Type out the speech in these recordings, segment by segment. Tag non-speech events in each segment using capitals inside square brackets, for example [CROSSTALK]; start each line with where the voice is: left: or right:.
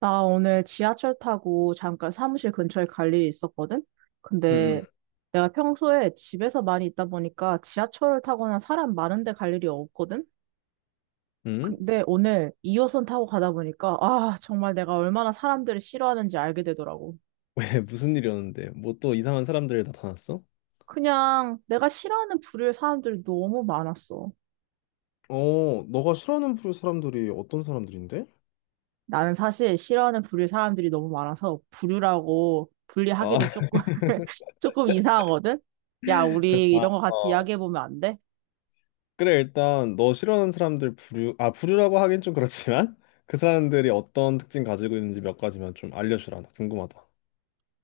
right: 나 오늘 지하철 타고 잠깐 사무실 근처에 갈 일이 있었거든?
left: 응,
right: 근데
left: 응,
right: 내가 평소에 집에서 많이 있다 보니까 지하철을 타거나 사람 많은 데 갈 일이 없거든?
left: 응?
right: 근데 오늘 2호선 타고 가다 보니까 아, 정말 내가 얼마나 사람들을 싫어하는지 알게 되더라고.
left: [LAUGHS] 왜 무슨 일이었는데? 뭐 또 이상한 사람들 나타났어?
right: 그냥 내가 싫어하는 부류의 사람들이 너무 많았어.
left: 어, 너가 싫어하는 부류 사람들이 어떤 사람들인데?
right: 나는 사실 싫어하는 부류의 사람들이 너무 많아서 부류라고
left: 아,
right: 분리하기도 조금, [LAUGHS] 조금 이상하거든? 야,
left: [LAUGHS] 그래,
right: 우리
left: 나,
right: 이런 거 같이
left: 어.
right: 이야기해보면 안 돼?
left: 그래, 일단 너 싫어하는 사람들 부류, 아, 부류라고 하긴 좀 그렇지만 [LAUGHS] 그 사람들이 어떤 특징 가지고 있는지 몇 가지만 좀 알려주라. 나 궁금하다.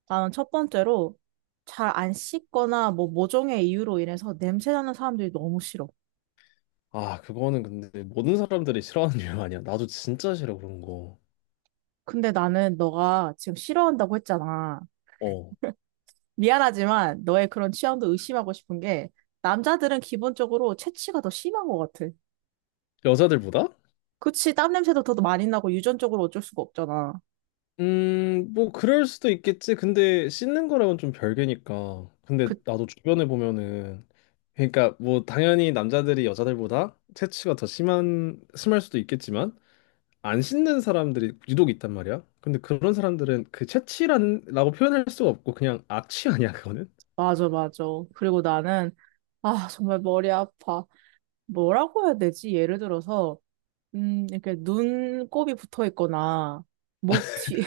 right: 나는 첫 번째로 잘 안 씻거나 뭐 모종의 이유로 인해서 냄새 나는 사람들이 너무 싫어.
left: 아, 그거는 근데 모든 사람들이 싫어하는 [LAUGHS] 이유 아니야. 나도 진짜 싫어, 그런 거.
right: 근데 나는 너가 지금 싫어한다고 했잖아.
left: 어.
right: 미안하지만 너의 그런 취향도 의심하고 싶은 게 남자들은 기본적으로 체취가 더 심한 것 같아.
left: 여자들보다?
right: 그치, 땀 냄새도 더 많이 나고 유전적으로 어쩔 수가 없잖아.
left: 뭐, 그럴 수도 있겠지. 근데 씻는 거랑은 좀 별개니까. 근데
right: 그,
left: 나도 주변에 보면은, 그러니까 뭐, 당연히 남자들이 여자들보다 체취가 더 심한, 심할 수도 있겠지만, 안 씻는 사람들이 유독 있단 말이야. 근데 그런 사람들은 그 체취라는, 라고 표현할 수가 없고, 그냥 악취 아니야, 그거는?
right: 맞아, 맞아. 그리고 나는, 아, 정말 머리 아파. 뭐라고 해야 되지? 예를 들어서, 이렇게 눈곱이 붙어 있거나, 목 뒤,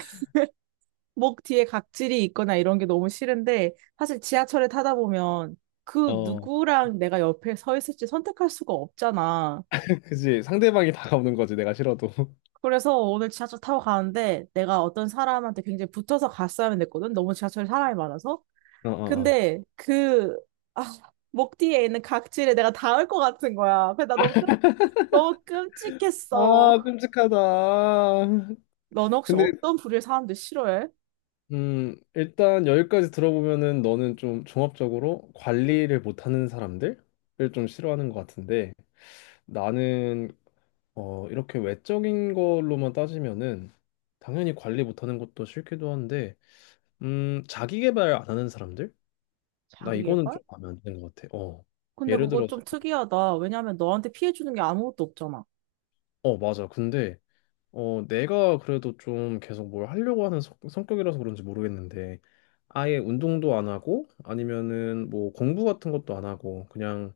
right: 목 뒤에 각질이 있거나 이런 게 너무 싫은데 사실 지하철에 타다 보면 그
left: 어,
right: 누구랑 내가 옆에 서 있을지 선택할 수가 없잖아.
left: [LAUGHS] 그지. 상대방이 다가오는 거지, 내가 싫어도. [LAUGHS]
right: 그래서 오늘 지하철 타고 가는데 내가 어떤 사람한테 굉장히 붙어서 갔어야만 됐거든. 너무 지하철에 사람이 많아서.
left: 어, 어, 어.
right: 근데 아, 목 뒤에 있는 각질에 내가 닿을 것 같은 거야. 그래서 너무
left: 아,
right: 끔찍했어.
left: 끔찍하다.
right: 너는 혹시
left: 근데
right: 어떤 부류의 사람들 싫어해?
left: 일단 여기까지 들어보면은 너는 좀 종합적으로 관리를 못하는 사람들을 좀 싫어하는 것 같은데 나는 어, 이렇게 외적인 걸로만 따지면은 당연히 관리 못하는 것도 싫기도 한데 자기 개발 안 하는 사람들? 나
right: 자기
left: 이거는
right: 개발?
left: 좀 마음에 안 드는 것 같아. 어.
right: 근데
left: 예를
right: 그거
left: 들어서
right: 좀 특이하다. 왜냐면 너한테 피해 주는 게 아무것도 없잖아.
left: 어, 맞아. 근데 어, 내가 그래도 좀 계속 뭘 하려고 하는 성격이라서 그런지 모르겠는데, 아예 운동도 안 하고, 아니면은 뭐 공부 같은 것도 안 하고, 그냥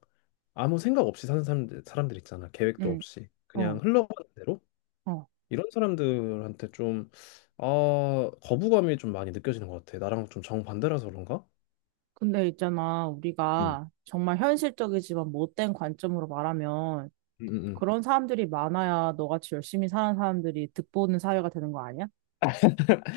left: 아무 생각 없이 사는 사람들 있잖아. 계획도
right: 응.
left: 없이. 그냥
right: 어,
left: 흘러가는 대로?
right: 어.
left: 이런 사람들한테 좀, 아, 거부감이 좀 많이 느껴지는 것 같아. 나랑 좀 정반대라서 그런가?
right: 근데 있잖아,
left: 응,
right: 우리가 정말 현실적이지만 못된 관점으로 말하면
left: 응, 응.
right: 그런 사람들이 많아야 너같이 열심히 사는 사람들이 득보는 사회가 되는 거 아니야?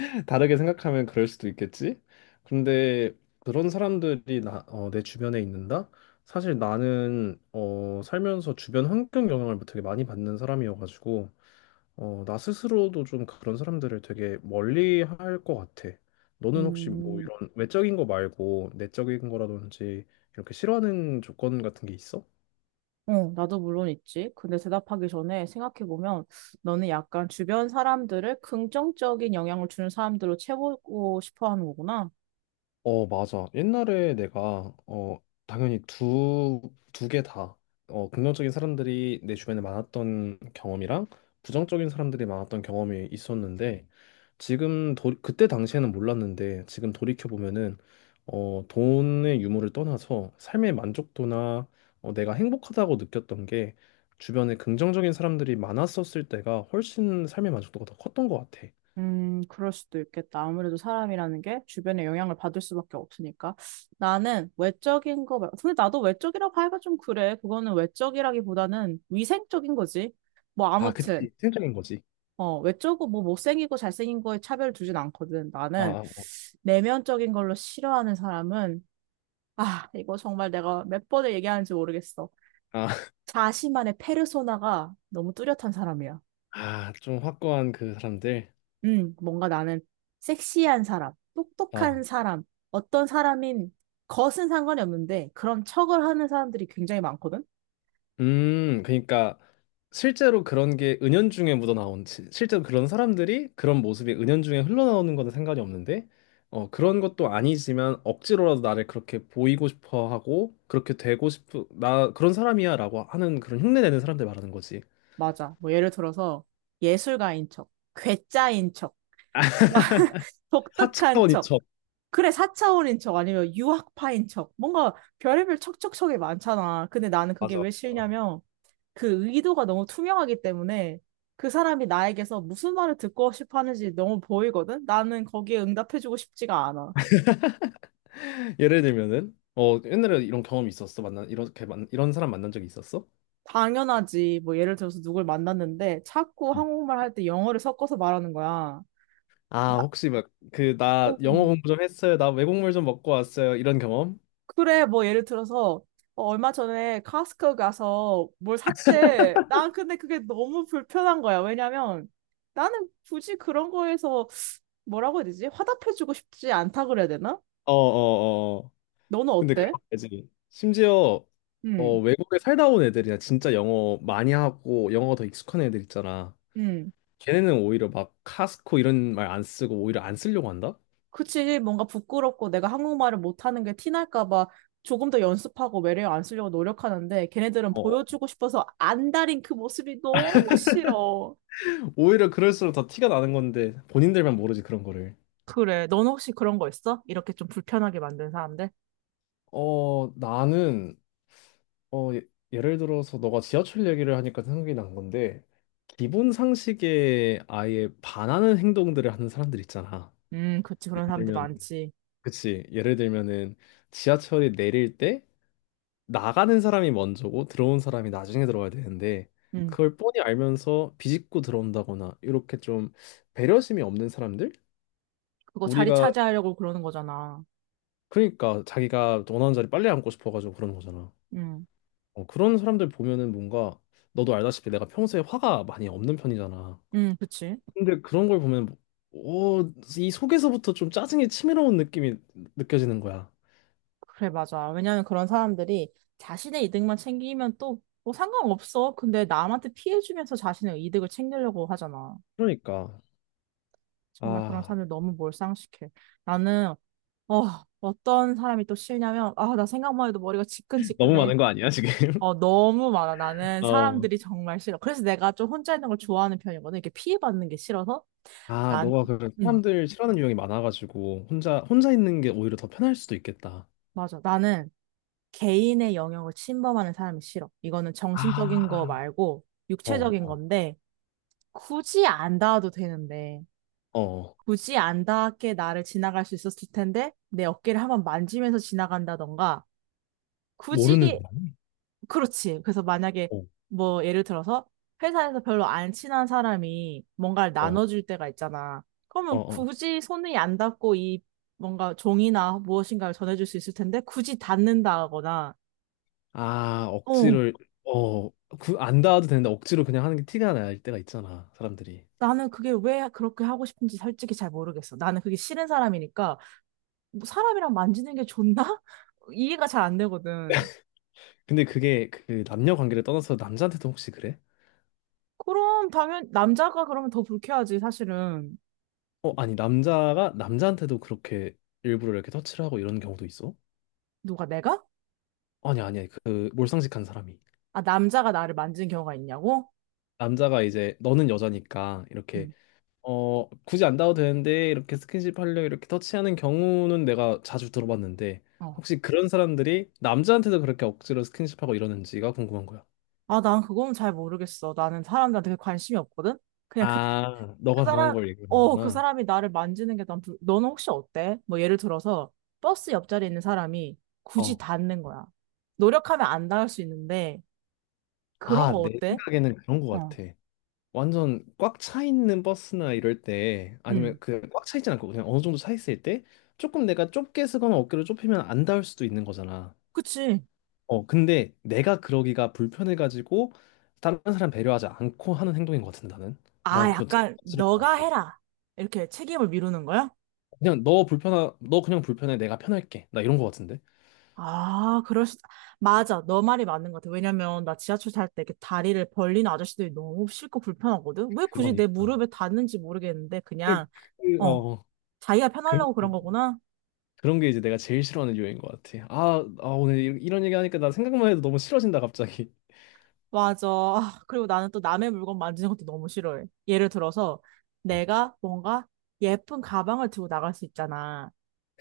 left: [LAUGHS] 다르게 생각하면 그럴 수도 있겠지. 근데 그런 사람들이 나, 어, 내 주변에 있는다? 사실 나는 어, 살면서 주변 환경 영향을 되게 많이 받는 사람이어가지고 어, 나 스스로도 좀 그런 사람들을 되게 멀리 할 것 같아. 너는 혹시 뭐
right: 음,
left: 이런 외적인 거 말고 내적인 거라든지 이렇게 싫어하는 조건 같은 게 있어?
right: 어, 나도 물론 있지. 근데 대답하기 전에 생각해보면 너는 약간 주변 사람들을 긍정적인 영향을 주는 사람들로 채우고 싶어 하는 거구나.
left: 어, 맞아. 옛날에 내가, 어, 당연히 두 개 다, 어, 긍정적인 사람들이 내 주변에 많았던 경험이랑 부정적인 사람들이 많았던 경험이 있었는데, 지금, 도, 그때 당시에는 몰랐는데, 지금 돌이켜보면은, 어, 돈의 유무를 떠나서 삶의 만족도나, 어, 내가 행복하다고 느꼈던 게, 주변에 긍정적인 사람들이 많았었을 때가 훨씬 삶의 만족도가 더 컸던 것 같아.
right: 그럴 수도 있겠다. 아무래도 사람이라는 게 주변의 영향을 받을 수밖에 없으니까. 나는 외적인 거 말고, 근데 나도 외적이라고 하기가 좀 그래. 그거는 외적이라기보다는 위생적인 거지. 뭐,
left: 아,
right: 아무튼,
left: 그치. 생각인 거지.
right: 외적고 뭐 못생기고 잘생긴 거에 차별 두진 않거든.
left: 아,
right: 나는
left: 아.
right: 내면적인 걸로 싫어하는 사람은, 아, 이거 정말 내가 몇 번을 얘기하는지 모르겠어.
left: 아.
right: 자신만의 페르소나가 너무 뚜렷한 사람이야.
left: 아, 좀 확고한 그 사람들.
right: 뭔가 나는 섹시한 사람, 똑똑한
left: 어.
right: 사람, 어떤 사람인 것은 상관이 없는데 그런 척을 하는 사람들이 굉장히 많거든?
left: 그러니까 실제로 그런 게 은연중에 실제로 그런 사람들이 그런 모습이 은연중에 흘러나오는 거는 상관이 없는데 어, 그런 것도 아니지만 억지로라도 나를 그렇게 보이고 싶어 하고 그렇게 되고 싶어 나 그런 사람이야라고 하는 그런 흉내내는 사람들 말하는 거지.
right: 맞아. 뭐 예를 들어서 예술가인 척, 괴짜인 척, 뭔가 [LAUGHS] 독특한
left: 4차원
right: 척,
left: 이첩.
right: 그래, 사차원인 척, 아니면 유학파인 척, 뭔가 별의별 척척척이 많잖아. 근데 나는 그게
left: 맞아.
right: 왜
left: 어.
right: 싫냐면 그 의도가 너무 투명하기 때문에 그 사람이 나에게서 무슨 말을 듣고 싶어 하는지 너무 보이거든? 나는 거기에 응답해주고 싶지가 않아.
left: 예를 들면은 어, 옛날에 이런 경험이 있었어. 이런 사람 만난 적이 있었어?
right: 당연하지. 뭐 예를 들어서 누굴 만났는데 자꾸 한국말 할 때 영어를 섞어서 말하는 거야.
left: 아,
right: 나-
left: 혹시 막 그 나
right: 어.
left: 영어 공부 좀 했어요. 나 외국물 좀 먹고 왔어요. 이런 경험?
right: 그래, 뭐 예를 들어서 얼마 전에 카스코 가서 뭘 샀대. 난 근데 그게 너무 불편한 거야. 왜냐면 나는 굳이 그런 거에서 뭐라고 해야 되지? 화답해주고 싶지 않다 그래야 되나?
left: 어, 어, 어.
right: 너는
left: 근데 그런
right: 어때?
left: 거지. 심지어 어,
right: 응,
left: 외국에 살다 온 애들이나 진짜 영어 많이 하고 영어 더 익숙한 애들 있잖아.
right: 응.
left: 걔네는 오히려 막 카스코 이런 말 안 쓰고 오히려 안 쓰려고 한다?
right: 그치, 뭔가 부끄럽고 내가 한국말을 못하는 게 티날까 봐 조금 더 연습하고 매력 안 쓰려고 노력하는데 걔네들은
left: 어.
right: 보여주고 싶어서 안 다린 그 모습이 너무 싫어.
left: 오히려 그럴수록 더 티가 나는 건데 본인들만 모르지 그런 거를.
right: 그래. 넌 혹시 그런 거 있어? 이렇게 좀 불편하게 만든 사람들?
left: 어, 나는 어, 예를 들어서 너가 지하철 얘기를 하니까 생각이 난 건데 기본 상식에 아예 반하는 행동들을 하는 사람들 있잖아.
right: 그치.
left: 예를
right: 그런 사람들
left: 들면
right: 많지.
left: 그치. 예를 들면은 지하철이 내릴 때 나가는 사람이 먼저고 들어온 사람이 나중에 들어가야 되는데
right: 음,
left: 그걸 뻔히 알면서 비집고 들어온다거나 이렇게 좀 배려심이 없는 사람들?
right: 그거 자리
left: 우리가
right: 차지하려고 그러는 거잖아.
left: 그러니까 자기가 원하는 자리 빨리 앉고 싶어가지고 그런 거잖아.
right: 음,
left: 어, 그런 사람들 보면은 뭔가 너도 알다시피 내가 평소에 화가 많이 없는 편이잖아.
right: 그치.
left: 근데 그런 걸 보면 어, 이 속에서부터 좀 짜증이 치밀어온 느낌이 느껴지는 거야.
right: 그래, 맞아. 왜냐면 그런 사람들이 자신의 이득만 챙기면 또 뭐 상관없어. 근데 남한테 피해주면서 자신의 이득을 챙기려고 하잖아.
left: 그러니까
right: 정말 그런
left: 아
right: 사람들 너무 몰상식해. 나는 어, 어떤 사람이 또 싫냐면 아, 나 생각만 해도 머리가
left: 너무
right: 지끈지끈해.
left: 많은 거 아니야, 지금? [LAUGHS]
right: 어, 너무 많아. 나는
left: 어.
right: 사람들이 정말 싫어. 그래서 내가 좀 혼자 있는 걸 좋아하는 편이거든. 이렇게 피해받는 게 싫어서
left: 아,
right: 난
left: 너가 그
right: 음,
left: 사람들 싫어하는 유형이 많아가지고 혼자 있는 게 오히려 더 편할 수도 있겠다.
right: 맞아. 나는 개인의 영역을 침범하는 사람이 싫어. 이거는 정신적인 거
left: 아,
right: 말고 육체적인
left: 어,
right: 건데 굳이 안 닿아도 되는데
left: 어, 어,
right: 굳이 안 닿게 나를 지나갈 수 있었을 텐데 내 어깨를 한번 만지면서 지나간다던가 굳이
left: 모르는 사람이?
right: 그렇지. 그래서 만약에
left: 어,
right: 뭐 예를 들어서 회사에서 별로 안 친한 사람이 뭔가를
left: 어,
right: 나눠줄 때가 있잖아.
left: 어,
right: 그러면
left: 어.
right: 굳이 손이 안 닿고 이 뭔가 종이나 무엇인가를 전해줄 수 있을 텐데 굳이 닿는다거나,
left: 아,
right: 어,
left: 억지를, 어, 그, 안 닿아도 되는데 억지로 그냥 하는 게 티가 날 때가 있잖아, 사람들이.
right: 나는 그게 왜 그렇게 하고 싶은지 솔직히 잘 모르겠어. 나는 그게 싫은 사람이니까 뭐 사람이랑 만지는 게 좋나? [LAUGHS] 이해가 잘 안 되거든.
left: 근데 그게 그 남녀 관계를 떠나서 남자한테도 혹시 그래?
right: 그럼 당연 남자가 그러면 더 불쾌하지 사실은.
left: 어, 아니, 남자가 남자한테도 그렇게 일부러 이렇게 터치를 하고 이런 경우도 있어?
right: 누가 내가?
left: 아니, 아니, 그 몰상식한 사람이.
right: 아 남자가 나를 만진 경우가 있냐고?
left: 남자가 이제 너는 여자니까 이렇게
right: 응.
left: 어, 굳이 안 닿아도 되는데 이렇게 스킨십 하려 이렇게 터치하는 경우는 내가 자주 들어봤는데
right: 어.
left: 혹시 그런 사람들이 남자한테도 그렇게 억지로 스킨십하고 이러는지가 궁금한 거야.
right: 아, 난 그건 잘 모르겠어. 나는 사람들한테 그게 관심이 없거든? 그냥
left: 아,
right: 그
left: 너가 당한
right: 사람,
left: 걸
right: 그
left: 얘기하는구나.
right: 사람이 나를 만지는 게 난, 불... 너는 혹시 어때? 뭐 예를 들어서 버스 옆자리에 있는 사람이 굳이
left: 어.
right: 닿는 거야. 노력하면 안 닿을 수 있는데, 그런
left: 아,
right: 거
left: 내
right: 어때?
left: 생각에는 그런 거
right: 어,
left: 같아. 완전 꽉 차 있는 버스나 이럴 때
right: 응.
left: 아니면 그 꽉 차 있진 않고 그냥 어느 정도 차 있을 때 조금 내가 좁게 쓰거나 어깨를 좁히면 안 닿을 수도 있는 거잖아.
right: 그치.
left: 어, 근데 내가 그러기가 불편해가지고 다른 사람 배려하지 않고 하는 행동인 것 같은데 나는.
right: 아,
left: 난 그거 진짜
right: 약간,
left: 싫을 것
right: 너가
left: 같아.
right: 해라. 이렇게 책임을 미루는 거야?
left: 그냥 너 불편하, 너 그냥 불편해. 내가 편할게. 나 이런 것 같은데.
right: 아, 그럴 수, 맞아. 너 말이 맞는 것 같아. 왜냐면, 나 지하철 탈 때 이렇게 다리를 벌리는 아저씨들이 너무 싫고 불편하거든? 왜 굳이 내
left: 그러니까.
right: 무릎에 닿는지 모르겠는데, 그냥,
left: 그, 그,
right: 어,
left: 어,
right: 자기가
left: 그런,
right: 편하려고
left: 그,
right: 그런 거구나?
left: 그런 게 이제 내가 제일 싫어하는 이유인 것 같아. 아, 아 오늘 이런 얘기 하니까 나 생각만 해도 너무 싫어진다 갑자기.
right: 맞아. 아, 그리고 나는 또 남의 물건 만지는 것도 너무 싫어해. 예를 들어서,
left: 어,
right: 내가 뭔가 예쁜 가방을 들고 나갈 수 있잖아.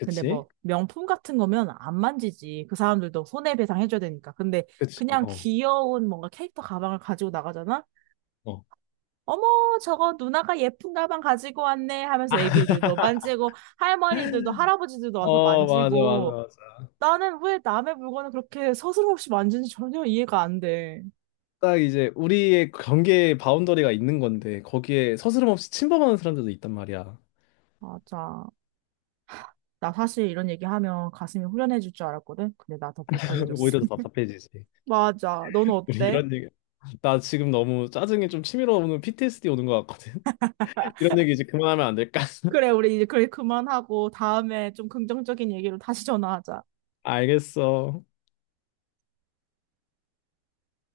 right: 근데 뭐, 명품 같은 거면 안 만지지. 그 사람들도 손해배상 해줘야 되니까. 근데
left: 그치.
right: 그냥
left: 어.
right: 귀여운 뭔가 캐릭터 가방을 가지고 나가잖아?
left: 어.
right: 어머, 저거 누나가 예쁜 가방 가지고 왔네 하면서 애기들도 만지고, 할머니들도, 할아버지들도 와서
left: 어, 맞아, 맞아,
right: 만지고,
left: 맞아.
right: 나는 왜 남의 물건을 그렇게 서슴없이 만지는지 전혀 이해가 안 돼.
left: 딱 이제 우리의 경계 바운더리가 있는 건데 거기에 서스럼 없이 침범하는 사람들도 있단 말이야.
right: 맞아. 나 사실 이런 얘기하면 가슴이 후련해질 줄 알았거든? 근데 나 더
left: [LAUGHS]
right: 불편해졌어.
left: 오히려 더
right: [LAUGHS]
left: 답답해지지.
right: 맞아. 너는
left: 우리
right: 어때?
left: 이런 얘기. 나 지금 너무 짜증이 좀 치밀어 오는 PTSD 오는 것 같거든. [LAUGHS] 이런 얘기 이제 그만하면 안 될까?
right: 그래,
left: [LAUGHS]
right: 우리 이제 그래, 그만하고, 다음에 좀 긍정적인 얘기로 다시 전화하자.
left: 알겠어.